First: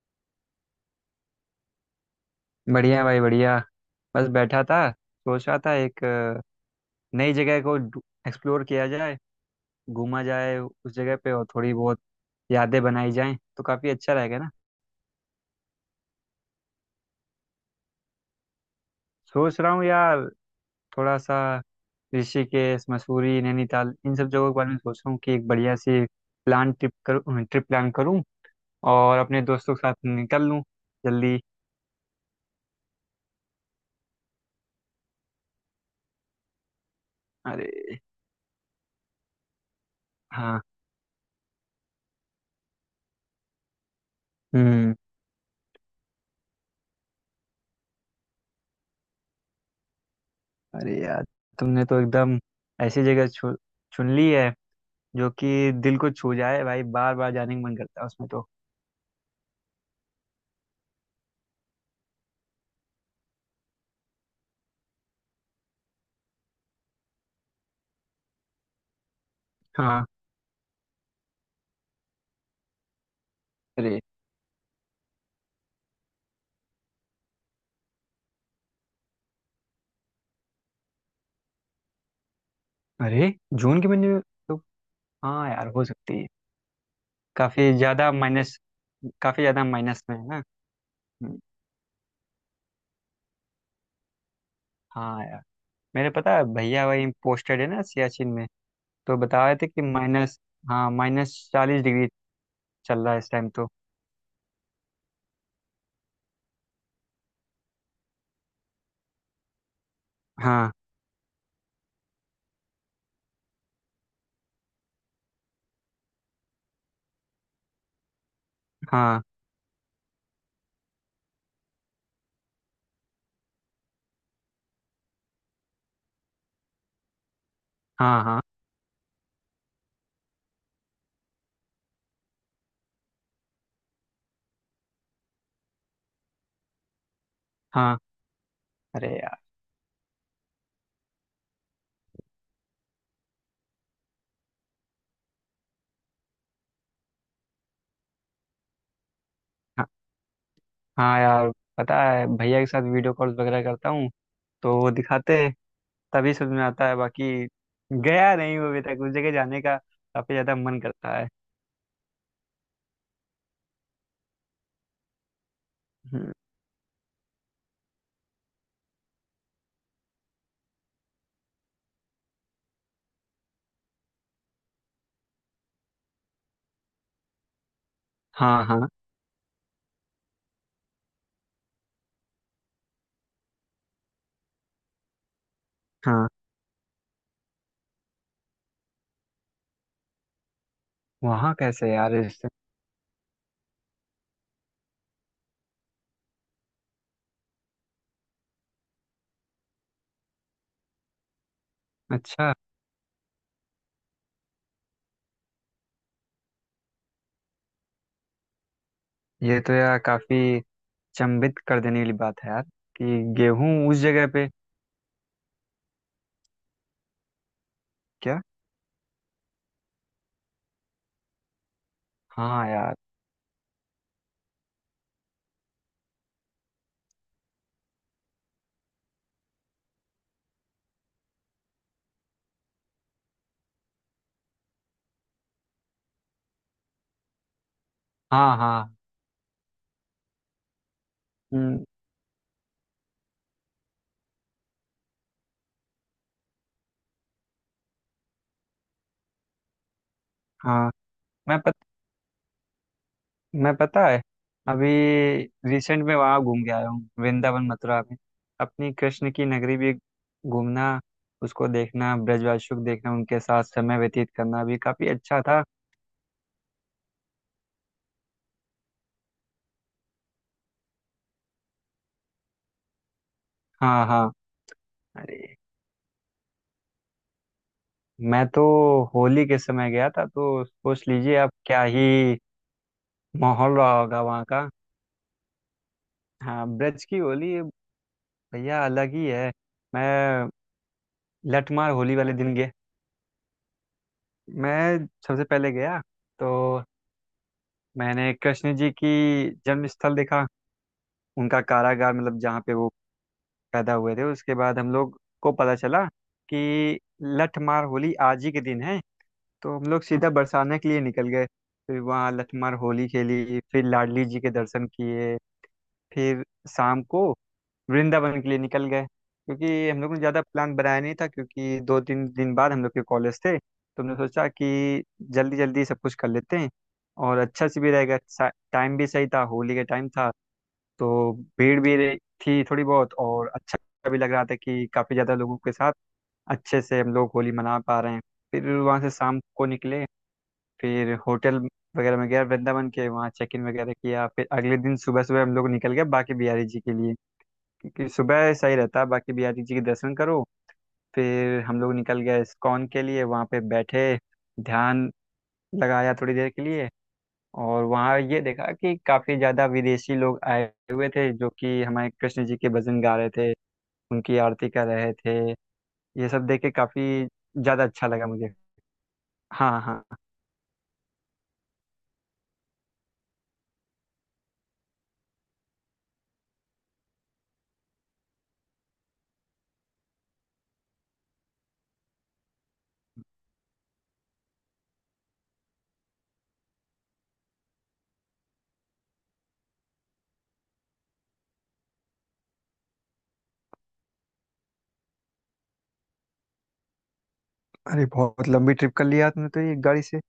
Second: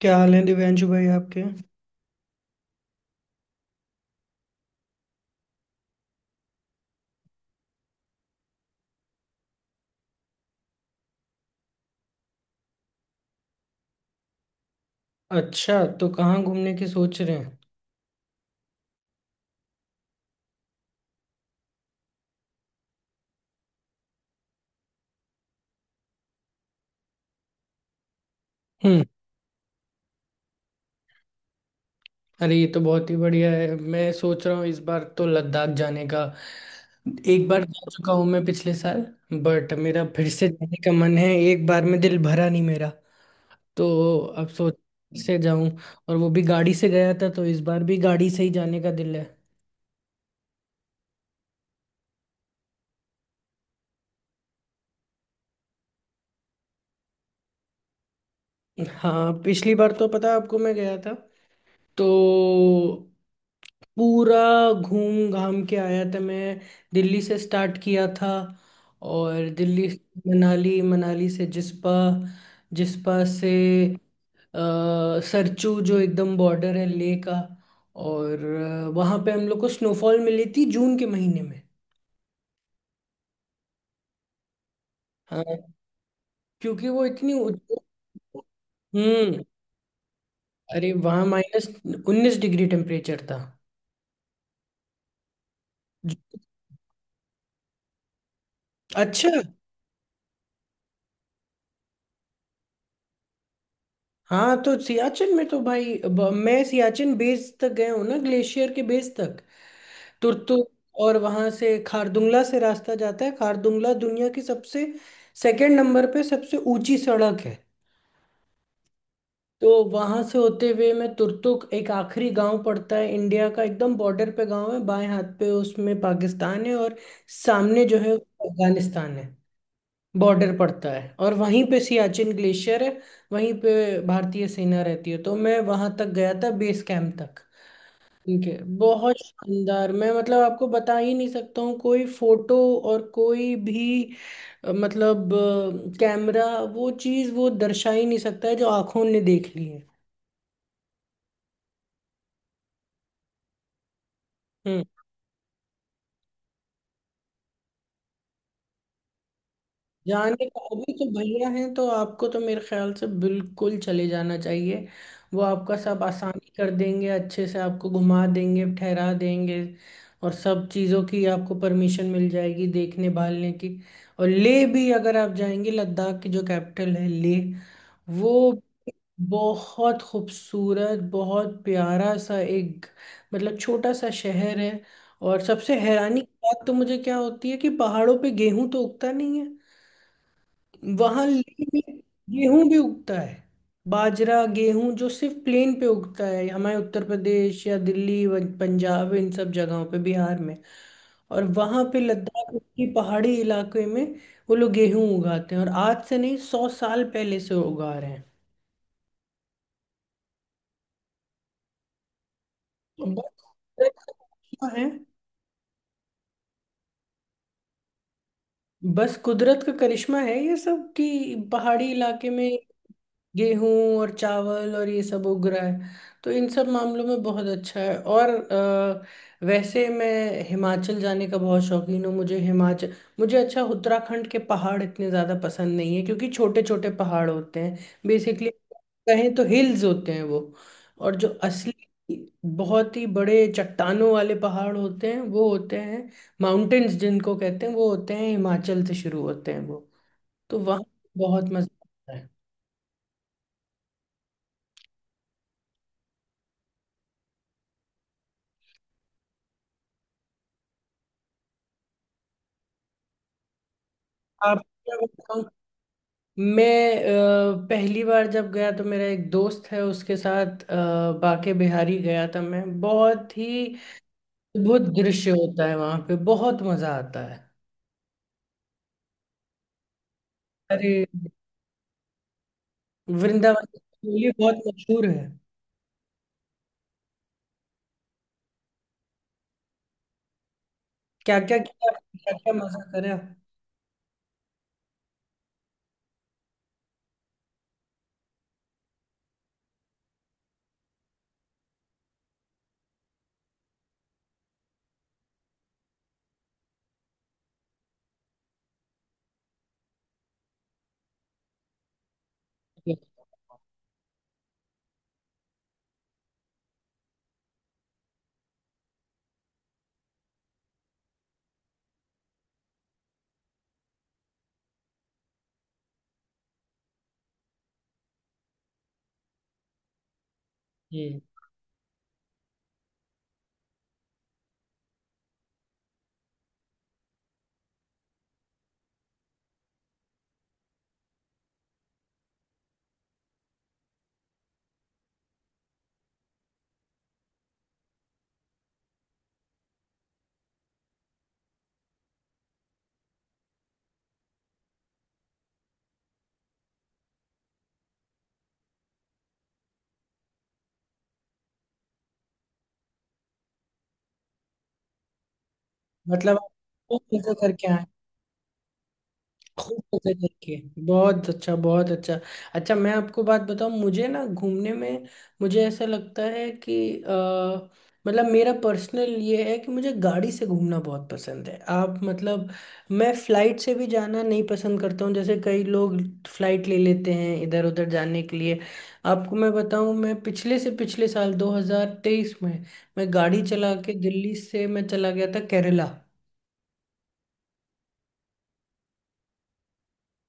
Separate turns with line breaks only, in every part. क्या हाल है दिव्यांशु भाई आपके?
बढ़िया भाई बढ़िया। बस बैठा था, सोच रहा था एक नई जगह को एक्सप्लोर किया जाए, घूमा जाए उस जगह पे और थोड़ी बहुत यादें बनाई जाएं, तो काफी अच्छा रहेगा ना।
अच्छा, तो कहाँ घूमने की सोच रहे हैं?
सोच रहा हूँ यार, थोड़ा सा ऋषिकेश, मसूरी, नैनीताल इन सब जगहों के बारे में सोच रहा हूँ कि एक बढ़िया सी प्लान ट्रिप करूँ ट्रिप प्लान करूँ
हम्म।
और अपने दोस्तों के साथ निकल लूँ जल्दी।
अरे, ये तो बहुत ही बढ़िया है। मैं सोच रहा हूँ इस बार तो लद्दाख जाने का। एक बार जा
अरे,
चुका हूँ मैं पिछले साल। बट मेरा फिर से
हाँ।
जाने का मन है, एक बार में दिल भरा नहीं मेरा। तो अब सोच
हम्म।
से जाऊं, और वो भी गाड़ी से गया था तो इस बार भी गाड़ी से ही जाने का दिल है।
अरे यार, तुमने तो एकदम ऐसी जगह चुन ली है जो कि दिल को छू जाए भाई, बार बार जाने का मन करता है उसमें तो।
हाँ, पिछली बार तो पता है आपको मैं गया था, तो पूरा घूम घाम के आया था मैं। दिल्ली से स्टार्ट किया था, और दिल्ली
हाँ।
से मनाली, मनाली से जिस्पा, जिस्पा से
अरे।
सरचू, जो एकदम बॉर्डर है लेह का। और वहाँ पे हम लोग को स्नोफॉल मिली थी जून के महीने में।
अरे, जून के महीने में तो, हाँ यार,
हाँ,
हो सकती है।
क्योंकि वो इतनी
काफी ज्यादा माइनस काफी
हम्म।
ज्यादा माइनस में है ना।
अरे, वहाँ
हम्म,
माइनस 19 डिग्री टेम्परेचर था।
हाँ यार। मेरे, पता है, भैया वही पोस्टेड है ना सियाचिन में, तो
अच्छा।
बता रहे थे कि माइनस हाँ, माइनस 40 डिग्री चल रहा है इस टाइम तो।
हाँ, तो सियाचिन में तो भाई अब मैं सियाचिन बेस तक गया हूँ ना, ग्लेशियर के बेस तक। तुर्तु
हाँ,
और वहां से खारदुंगला से रास्ता जाता है। खारदुंगला दुनिया की सबसे, सेकंड नंबर पे सबसे ऊंची सड़क है।
हाँ,
तो वहां से होते हुए मैं तुर्तुक, एक आखिरी गांव पड़ता है इंडिया का, एकदम बॉर्डर पे गांव है, बाएं हाथ पे उसमें पाकिस्तान है और सामने जो है
हाँ, हाँ,
अफगानिस्तान है, बॉर्डर पड़ता है, और वहीं पे सियाचिन ग्लेशियर है। वहीं पे भारतीय सेना रहती है, तो मैं वहां तक गया था बेस कैंप तक।
हाँ।
ठीक है,
अरे
बहुत
यार।
शानदार, मैं मतलब आपको बता ही नहीं सकता हूँ। कोई फोटो और कोई भी मतलब कैमरा, वो चीज़ वो दर्शा ही नहीं सकता है जो आंखों ने देख ली है।
हाँ, हाँ यार, पता है भैया के साथ वीडियो कॉल वगैरह करता हूँ, तो वो
हम्म।
दिखाते हैं, तभी समझ में आता है। बाकी गया नहीं हूँ अभी तक उस जगह, जाने का काफी
जाने
ज्यादा
का
मन
अभी तो
करता है।
भैया हैं, तो आपको तो मेरे ख्याल से बिल्कुल चले जाना चाहिए। वो आपका सब
हम्म,
आसानी कर देंगे, अच्छे से आपको घुमा देंगे, ठहरा देंगे, और सब चीज़ों की आपको परमिशन मिल जाएगी देखने भालने की। और ले भी अगर आप जाएंगे, लद्दाख की जो कैपिटल है ले, वो
हाँ, हाँ,
बहुत खूबसूरत, बहुत प्यारा सा एक, मतलब छोटा सा शहर है। और सबसे हैरानी
हाँ।
की बात तो मुझे क्या होती है कि पहाड़ों पे गेहूं तो उगता नहीं है, वहां
वहाँ
लेह में
कैसे यार, इससे
गेहूं भी उगता है। बाजरा, गेहूं जो सिर्फ प्लेन पे उगता है हमारे उत्तर प्रदेश या दिल्ली, पंजाब, इन सब जगहों पे, बिहार में, और वहां पे
अच्छा।
लद्दाख की पहाड़ी इलाके में वो लोग गेहूं उगाते हैं, और आज से नहीं, 100 साल पहले से उगा रहे हैं।
ये तो यार काफी चंभित कर देने वाली बात है यार,
तो
कि
बस
गेहूं
कुदरत
उस
का
जगह पे।
करिश्मा है।
क्या।
बस कुदरत का करिश्मा है ये सब, कि पहाड़ी इलाके में
हाँ यार।
गेहूं और चावल और ये सब उग रहा है। तो इन सब मामलों में बहुत अच्छा है। और वैसे मैं हिमाचल जाने का बहुत शौकीन हूँ, मुझे हिमाचल, मुझे अच्छा। उत्तराखंड के पहाड़ इतने ज़्यादा पसंद नहीं है क्योंकि छोटे छोटे पहाड़ होते हैं, बेसिकली
हाँ, हाँ।
कहें तो हिल्स होते हैं वो। और जो असली
हम्म।
बहुत ही बड़े चट्टानों वाले पहाड़ होते हैं, वो होते हैं माउंटेन्स, जिनको कहते हैं, वो होते हैं, हिमाचल से शुरू होते हैं वो। तो वहाँ
हाँ,
बहुत
मैं
मज़ा आता है।
मैं पता है, अभी रिसेंट में वहाँ घूम के आया हूँ, वृंदावन मथुरा में। अपनी कृष्ण की नगरी भी घूमना, उसको देखना, ब्रजवासुक देखना, उनके साथ समय व्यतीत
आप,
करना भी काफी अच्छा था।
मैं पहली बार जब गया तो मेरा एक दोस्त है उसके साथ बांके बिहारी गया था मैं, बहुत ही
हाँ, हाँ।
अद्भुत दृश्य
अरे,
होता है वहां पे, बहुत मजा आता है।
मैं तो होली के समय गया था, तो
अरे,
सोच लीजिए अब क्या ही
वृंदावन
माहौल
की
रहा होगा
चोली
वहाँ
बहुत
का।
मशहूर है।
हाँ, ब्रज की होली भैया अलग ही है। मैं
क्या क्या किया,
लठमार होली वाले
क्या क्या
दिन गया।
मजा करा?
मैं सबसे पहले गया, तो मैंने कृष्ण जी की जन्म स्थल देखा, उनका कारागार, मतलब जहाँ पे वो पैदा हुए थे। उसके बाद हम लोग को पता चला कि लठमार होली आज ही के दिन है, तो हम लोग सीधा बरसाना के लिए निकल गए। फिर वहाँ लठमार होली खेली, फिर लाडली जी के दर्शन किए, फिर शाम को वृंदावन के लिए निकल गए, क्योंकि हम लोग ने ज़्यादा प्लान बनाया नहीं था, क्योंकि दो तीन दिन बाद हम लोग के कॉलेज थे, तो हमने सोचा कि जल्दी जल्दी सब कुछ कर लेते हैं और अच्छा से भी रहेगा। टाइम भी सही था, होली का टाइम था,
जी।
तो भीड़ भी थी थोड़ी बहुत, और अच्छा भी लग रहा था कि काफ़ी ज़्यादा लोगों के साथ अच्छे से हम लोग होली मना पा रहे हैं। फिर वहाँ से शाम को निकले, फिर होटल वगैरह में गया वृंदावन के, वहाँ चेक इन वगैरह किया, फिर अगले दिन सुबह सुबह हम लोग निकल गए बाकी बिहारी जी के लिए, कि सुबह सही रहता है। बाकी बिहारी जी के दर्शन करो। फिर हम लोग निकल गए इस्कॉन के लिए, वहाँ पे बैठे, ध्यान लगाया थोड़ी देर के लिए। और वहाँ ये देखा कि काफ़ी ज़्यादा विदेशी लोग आए हुए थे जो कि हमारे कृष्ण जी के भजन गा रहे थे, उनकी आरती कर रहे थे। ये
मतलब आप
सब देख के
बहुत
काफ़ी
मजा करके आए,
ज़्यादा अच्छा लगा मुझे। हाँ,
खूब
हाँ।
मजे करके। बहुत अच्छा, बहुत अच्छा। अच्छा, मैं आपको बात बताऊं, मुझे ना घूमने में, मुझे ऐसा लगता है कि अ, मतलब मेरा पर्सनल ये है कि मुझे गाड़ी से घूमना बहुत पसंद है। आप मतलब, मैं फ्लाइट से भी जाना नहीं पसंद करता हूँ, जैसे कई लोग फ्लाइट ले लेते हैं इधर उधर जाने के लिए। आपको मैं बताऊं, मैं पिछले से पिछले साल 2023 में, मैं गाड़ी चला के दिल्ली से मैं चला गया था केरला।
अरे, बहुत लंबी ट्रिप कर लिया तुमने तो ये, गाड़ी से।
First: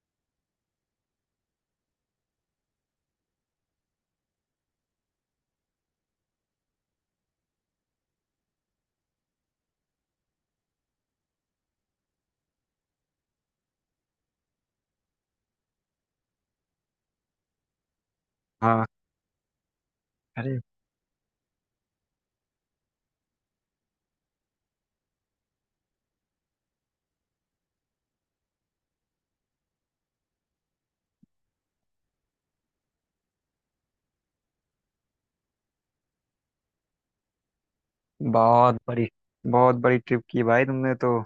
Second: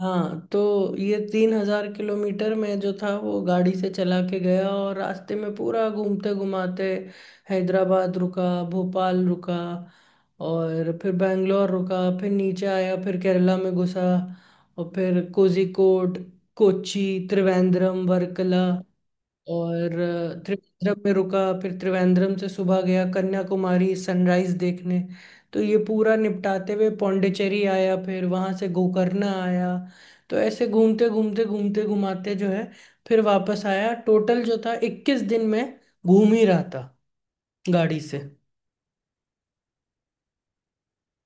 हाँ, तो ये 3,000 किलोमीटर में जो था, वो गाड़ी से चला के गया, और रास्ते में पूरा घूमते घुमाते हैदराबाद रुका, भोपाल रुका, और फिर बैंगलोर रुका, फिर नीचे आया, फिर केरला में घुसा, और फिर कोझिकोड, कोची, त्रिवेंद्रम, वर्कला,
हाँ।
और
अरे,
त्रिवेंद्रम में रुका। फिर त्रिवेंद्रम से सुबह गया कन्याकुमारी सनराइज देखने। तो ये पूरा निपटाते हुए पौंडीचेरी आया, फिर वहां से गोकर्ण आया। तो ऐसे घूमते घूमते घूमते घुमाते जो है, फिर वापस आया। टोटल जो था 21 दिन में घूम ही रहा था गाड़ी से।
बहुत बड़ी, बहुत बड़ी ट्रिप की भाई तुमने तो,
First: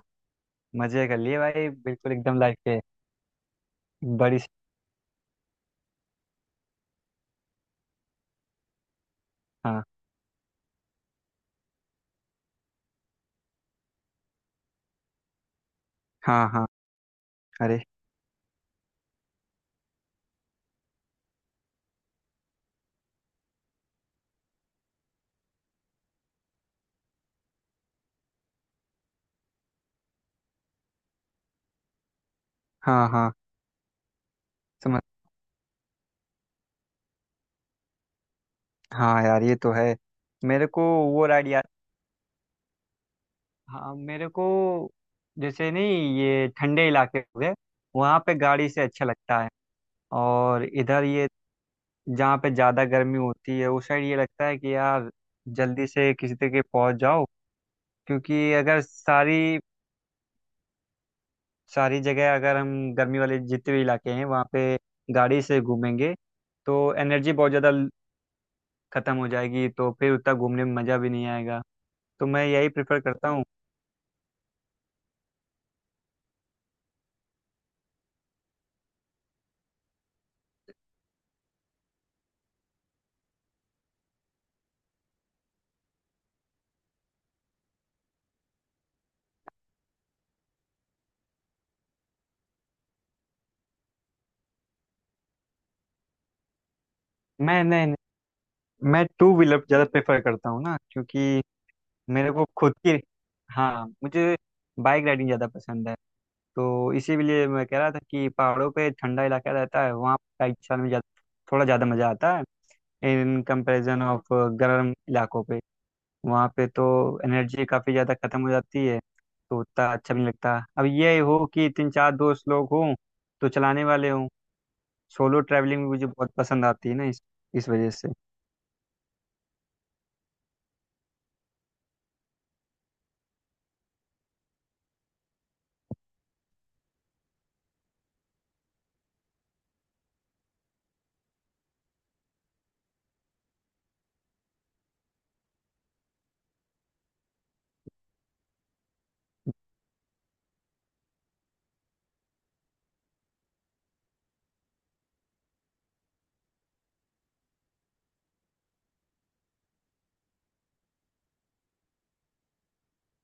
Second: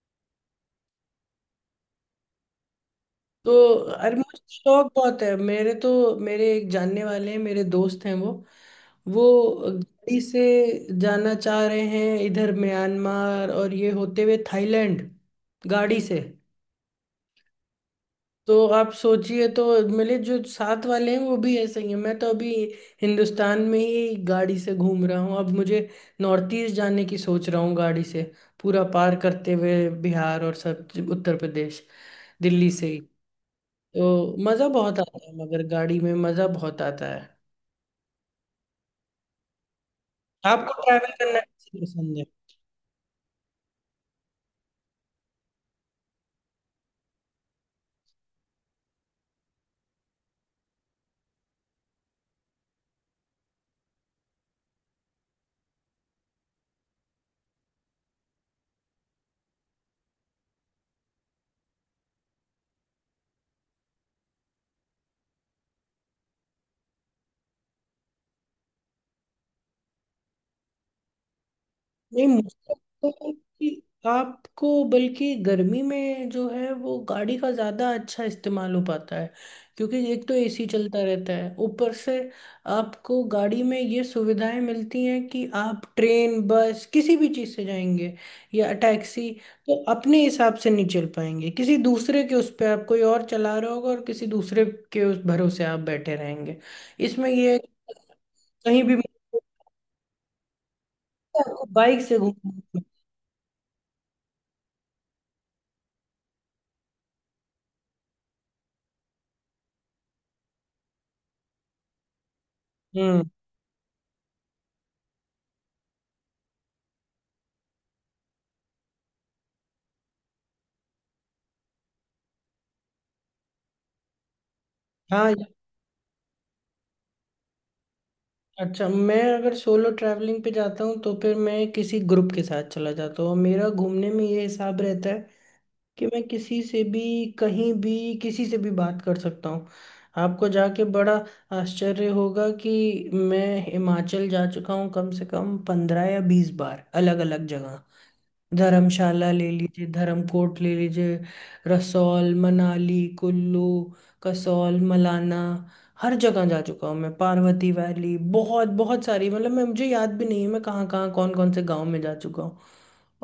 मज़े कर लिए भाई, बिल्कुल एकदम लाइफ के।
तो अरे, मुझे
बड़ी।
शौक बहुत है। मेरे तो, मेरे एक जानने वाले हैं, मेरे दोस्त हैं, वो
हाँ,
गाड़ी से जाना चाह रहे हैं इधर म्यांमार और ये होते हुए थाईलैंड, गाड़ी से।
हाँ, हाँ। अरे,
तो आप सोचिए। तो मेरे जो साथ वाले हैं वो भी ऐसे ही हैं। मैं तो अभी हिंदुस्तान में ही गाड़ी से घूम रहा हूँ, अब मुझे नॉर्थ ईस्ट जाने की सोच रहा हूँ, गाड़ी से, पूरा पार करते हुए बिहार और सब, उत्तर प्रदेश, दिल्ली से ही।
हाँ, हाँ।
तो मजा बहुत
समझ।
आता है, मगर गाड़ी में मजा बहुत आता है।
हाँ यार, ये तो है। मेरे
आपको
को
ट्रैवल
वो
करना
राइड याद।
कैसे पसंद है?
हाँ, मेरे को जैसे, नहीं, ये ठंडे इलाके हो गए, वहाँ पे गाड़ी से अच्छा लगता है। और इधर ये, जहाँ पे ज़्यादा गर्मी होती है उस साइड, ये लगता है कि यार जल्दी से किसी तरीके पहुँच जाओ। क्योंकि अगर सारी, सारी जगह अगर हम, गर्मी वाले जितने भी इलाके हैं वहाँ पे गाड़ी से घूमेंगे, तो एनर्जी बहुत ज़्यादा खत्म हो जाएगी, तो फिर उतना घूमने में मज़ा भी नहीं आएगा।
नहीं,
तो मैं यही
मुझे
प्रेफर
तो
करता हूँ।
कि आपको, बल्कि गर्मी में जो है वो गाड़ी का ज़्यादा अच्छा इस्तेमाल हो पाता है। क्योंकि एक तो एसी चलता रहता है, ऊपर से आपको गाड़ी में ये सुविधाएं मिलती हैं कि आप ट्रेन, बस, किसी भी चीज़ से जाएंगे या टैक्सी, तो अपने हिसाब से नहीं चल पाएंगे, किसी दूसरे के उस पर, आप, कोई और चला रहा होगा और किसी दूसरे के उस भरोसे आप बैठे रहेंगे। इसमें ये है
मैं,
कि
नहीं, नहीं,
कहीं भी
मैं टू व्हीलर ज़्यादा प्रेफर करता हूँ ना, क्योंकि
आपको बाइक से
मेरे को खुद
घूमना,
की। हाँ, मुझे बाइक राइडिंग ज़्यादा पसंद है। तो इसीलिए मैं कह रहा था कि पहाड़ों पे ठंडा इलाका रहता है, वहाँ बाइक चलाने में ज़्यादा थोड़ा ज़्यादा मज़ा आता है,
हम्म,
इन कंपैरिजन ऑफ गर्म इलाकों पे। वहाँ पे तो एनर्जी काफ़ी ज़्यादा ख़त्म हो जाती है, तो उतना अच्छा भी नहीं लगता। अब ये हो कि तीन चार दोस्त लोग हों, तो चलाने वाले हों।
हाँ।
सोलो ट्रैवलिंग भी मुझे बहुत पसंद आती है ना, इस वजह से।
अच्छा, मैं अगर सोलो ट्रैवलिंग पे जाता हूँ तो फिर मैं किसी ग्रुप के साथ चला जाता हूँ। मेरा घूमने में ये हिसाब रहता है कि मैं किसी से भी, कहीं भी, किसी से भी बात कर सकता हूँ। आपको जाके बड़ा आश्चर्य होगा कि मैं हिमाचल जा चुका हूँ कम से कम 15 या 20 बार, अलग अलग जगह। धर्मशाला ले लीजिए, धर्मकोट ले लीजिए, रसौल, मनाली, कुल्लू, कसौल, मलाना, हर जगह जा चुका हूँ मैं, पार्वती वैली, बहुत बहुत सारी, मतलब मैं, मुझे याद भी नहीं है मैं कहाँ कहाँ कौन कौन से गांव में जा चुका हूँ।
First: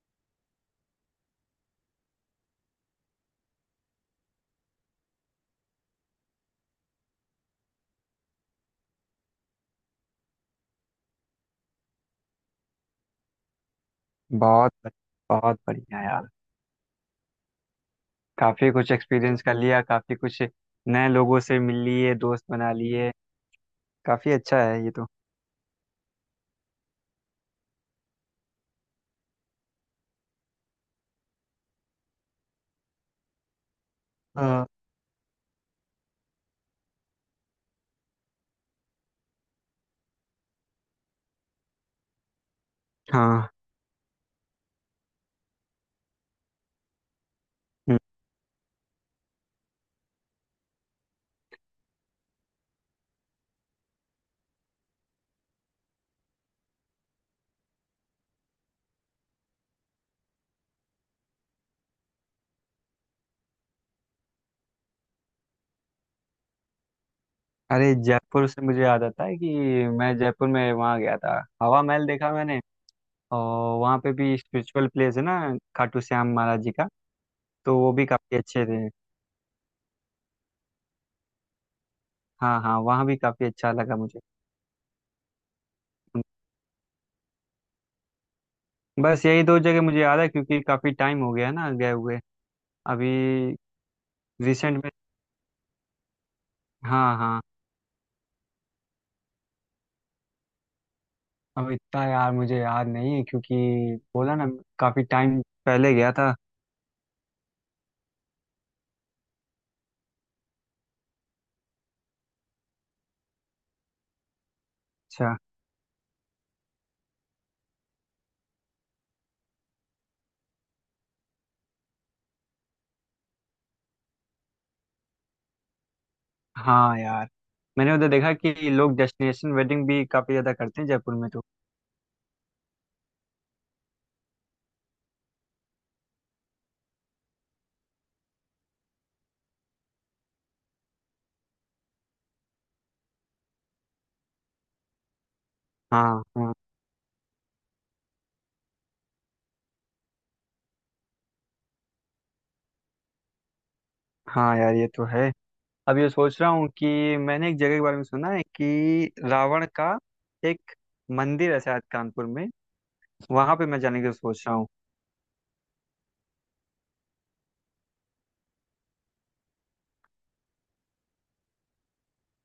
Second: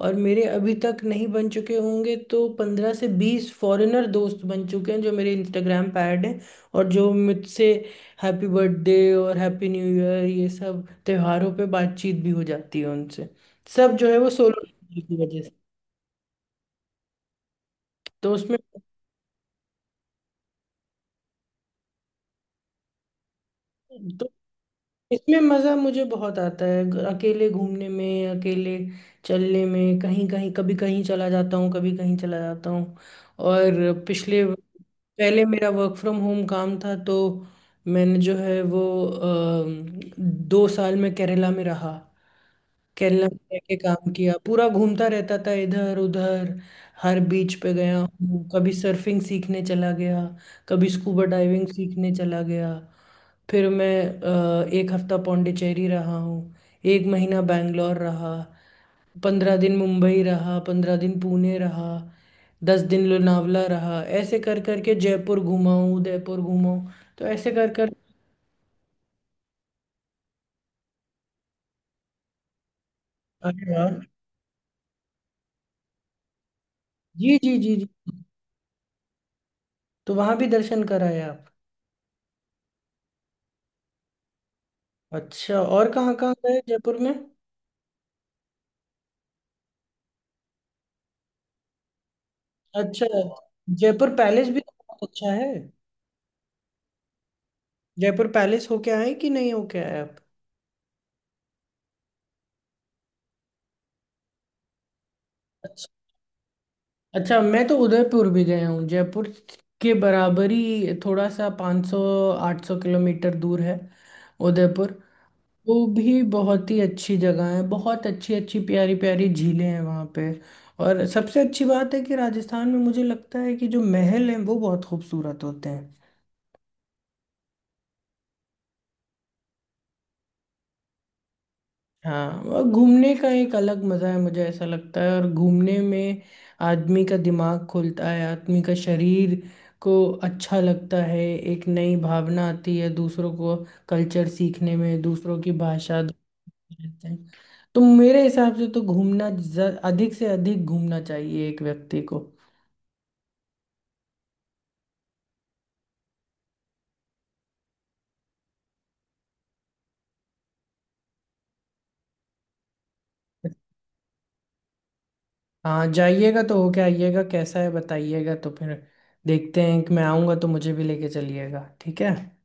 और मेरे अभी तक नहीं बन चुके होंगे तो 15 से 20 फॉरेनर दोस्त बन चुके हैं जो मेरे इंस्टाग्राम पे ऐड हैं, और जो मुझसे हैप्पी बर्थडे और हैप्पी न्यू ईयर, ये सब त्योहारों पे बातचीत भी हो जाती है उनसे। सब जो है वो सोलो
बहुत,
की वजह से।
बहुत बढ़िया यार।
तो उसमें,
काफी कुछ एक्सपीरियंस कर लिया, काफी कुछ नए लोगों से मिल लिए, दोस्त बना लिए,
तो
काफी अच्छा है ये तो।
इसमें मज़ा मुझे बहुत आता है, अकेले घूमने में, अकेले चलने में, कहीं कहीं, कभी कहीं चला जाता हूँ, कभी कहीं चला जाता हूँ। और पिछले,
हाँ,
पहले मेरा वर्क फ्रॉम होम काम था, तो मैंने जो है वो अ, 2 साल में केरला में रहा। केरला में
हाँ।
रह के काम किया, पूरा घूमता रहता था इधर उधर। हर बीच पे
हम्म।
गया हूँ, कभी सर्फिंग सीखने चला गया, कभी स्कूबा डाइविंग सीखने चला गया। फिर मैं एक हफ्ता पौंडीचेरी रहा हूँ, एक महीना बैंगलोर रहा, 15 दिन मुंबई रहा, 15 दिन पुणे रहा, 10 दिन लोनावला रहा, ऐसे कर करके जयपुर घुमा हूँ, उदयपुर घुमा हूँ। तो ऐसे कर कर,
अरे, जयपुर से मुझे याद आता है कि मैं जयपुर में वहाँ गया था, हवा महल देखा मैंने।
अरे
और वहाँ
वाह,
पे भी स्पिरिचुअल प्लेस है ना, खाटू श्याम महाराज जी का,
जी जी जी
तो वो भी
जी,
काफी अच्छे थे।
तो वहां भी दर्शन कराया।
हाँ, हाँ, वहाँ भी काफी अच्छा लगा मुझे।
अच्छा, और कहाँ कहाँ गए जयपुर में?
बस यही दो जगह मुझे याद है, क्योंकि काफी टाइम हो गया ना गए हुए।
अच्छा।
अभी,
जयपुर पैलेस भी तो
रिसेंट में।
बहुत अच्छा है,
हाँ, हाँ।
जयपुर पैलेस होके आए कि नहीं होके आए आप?
अब इतना यार मुझे याद नहीं है, क्योंकि, बोला ना, काफी टाइम
अच्छा।
पहले गया था।
अच्छा, मैं तो उदयपुर भी गया हूँ, जयपुर के बराबर ही, थोड़ा सा 500, 800 किलोमीटर दूर है उदयपुर।
अच्छा।
वो भी बहुत ही अच्छी जगह है, बहुत अच्छी अच्छी प्यारी प्यारी झीलें हैं वहाँ पे। और सबसे अच्छी बात है कि राजस्थान में मुझे लगता है कि जो महल हैं वो बहुत खूबसूरत होते हैं।
हाँ यार, मैंने उधर देखा कि लोग डेस्टिनेशन वेडिंग भी काफी ज्यादा करते हैं जयपुर में तो।
हाँ, और घूमने का एक अलग मज़ा है, मुझे ऐसा लगता है, और घूमने में आदमी का दिमाग खुलता है, आदमी का शरीर को अच्छा लगता है, एक नई भावना आती है, दूसरों को, कल्चर सीखने में, दूसरों की भाषा
हाँ, हाँ।
देखते हैं। तो मेरे हिसाब से तो घूमना, अधिक से अधिक घूमना चाहिए एक व्यक्ति को।
हाँ यार, ये तो है। अब ये सोच रहा हूँ कि मैंने एक जगह के बारे में सुना है कि रावण का एक मंदिर है शायद कानपुर में, वहां पे मैं जाने की सोच रहा हूँ।
हाँ, जाइएगा तो होके आइएगा, कैसा है बताइएगा, तो फिर देखते हैं कि मैं आऊँगा तो मुझे भी लेके चलिएगा। ठीक है।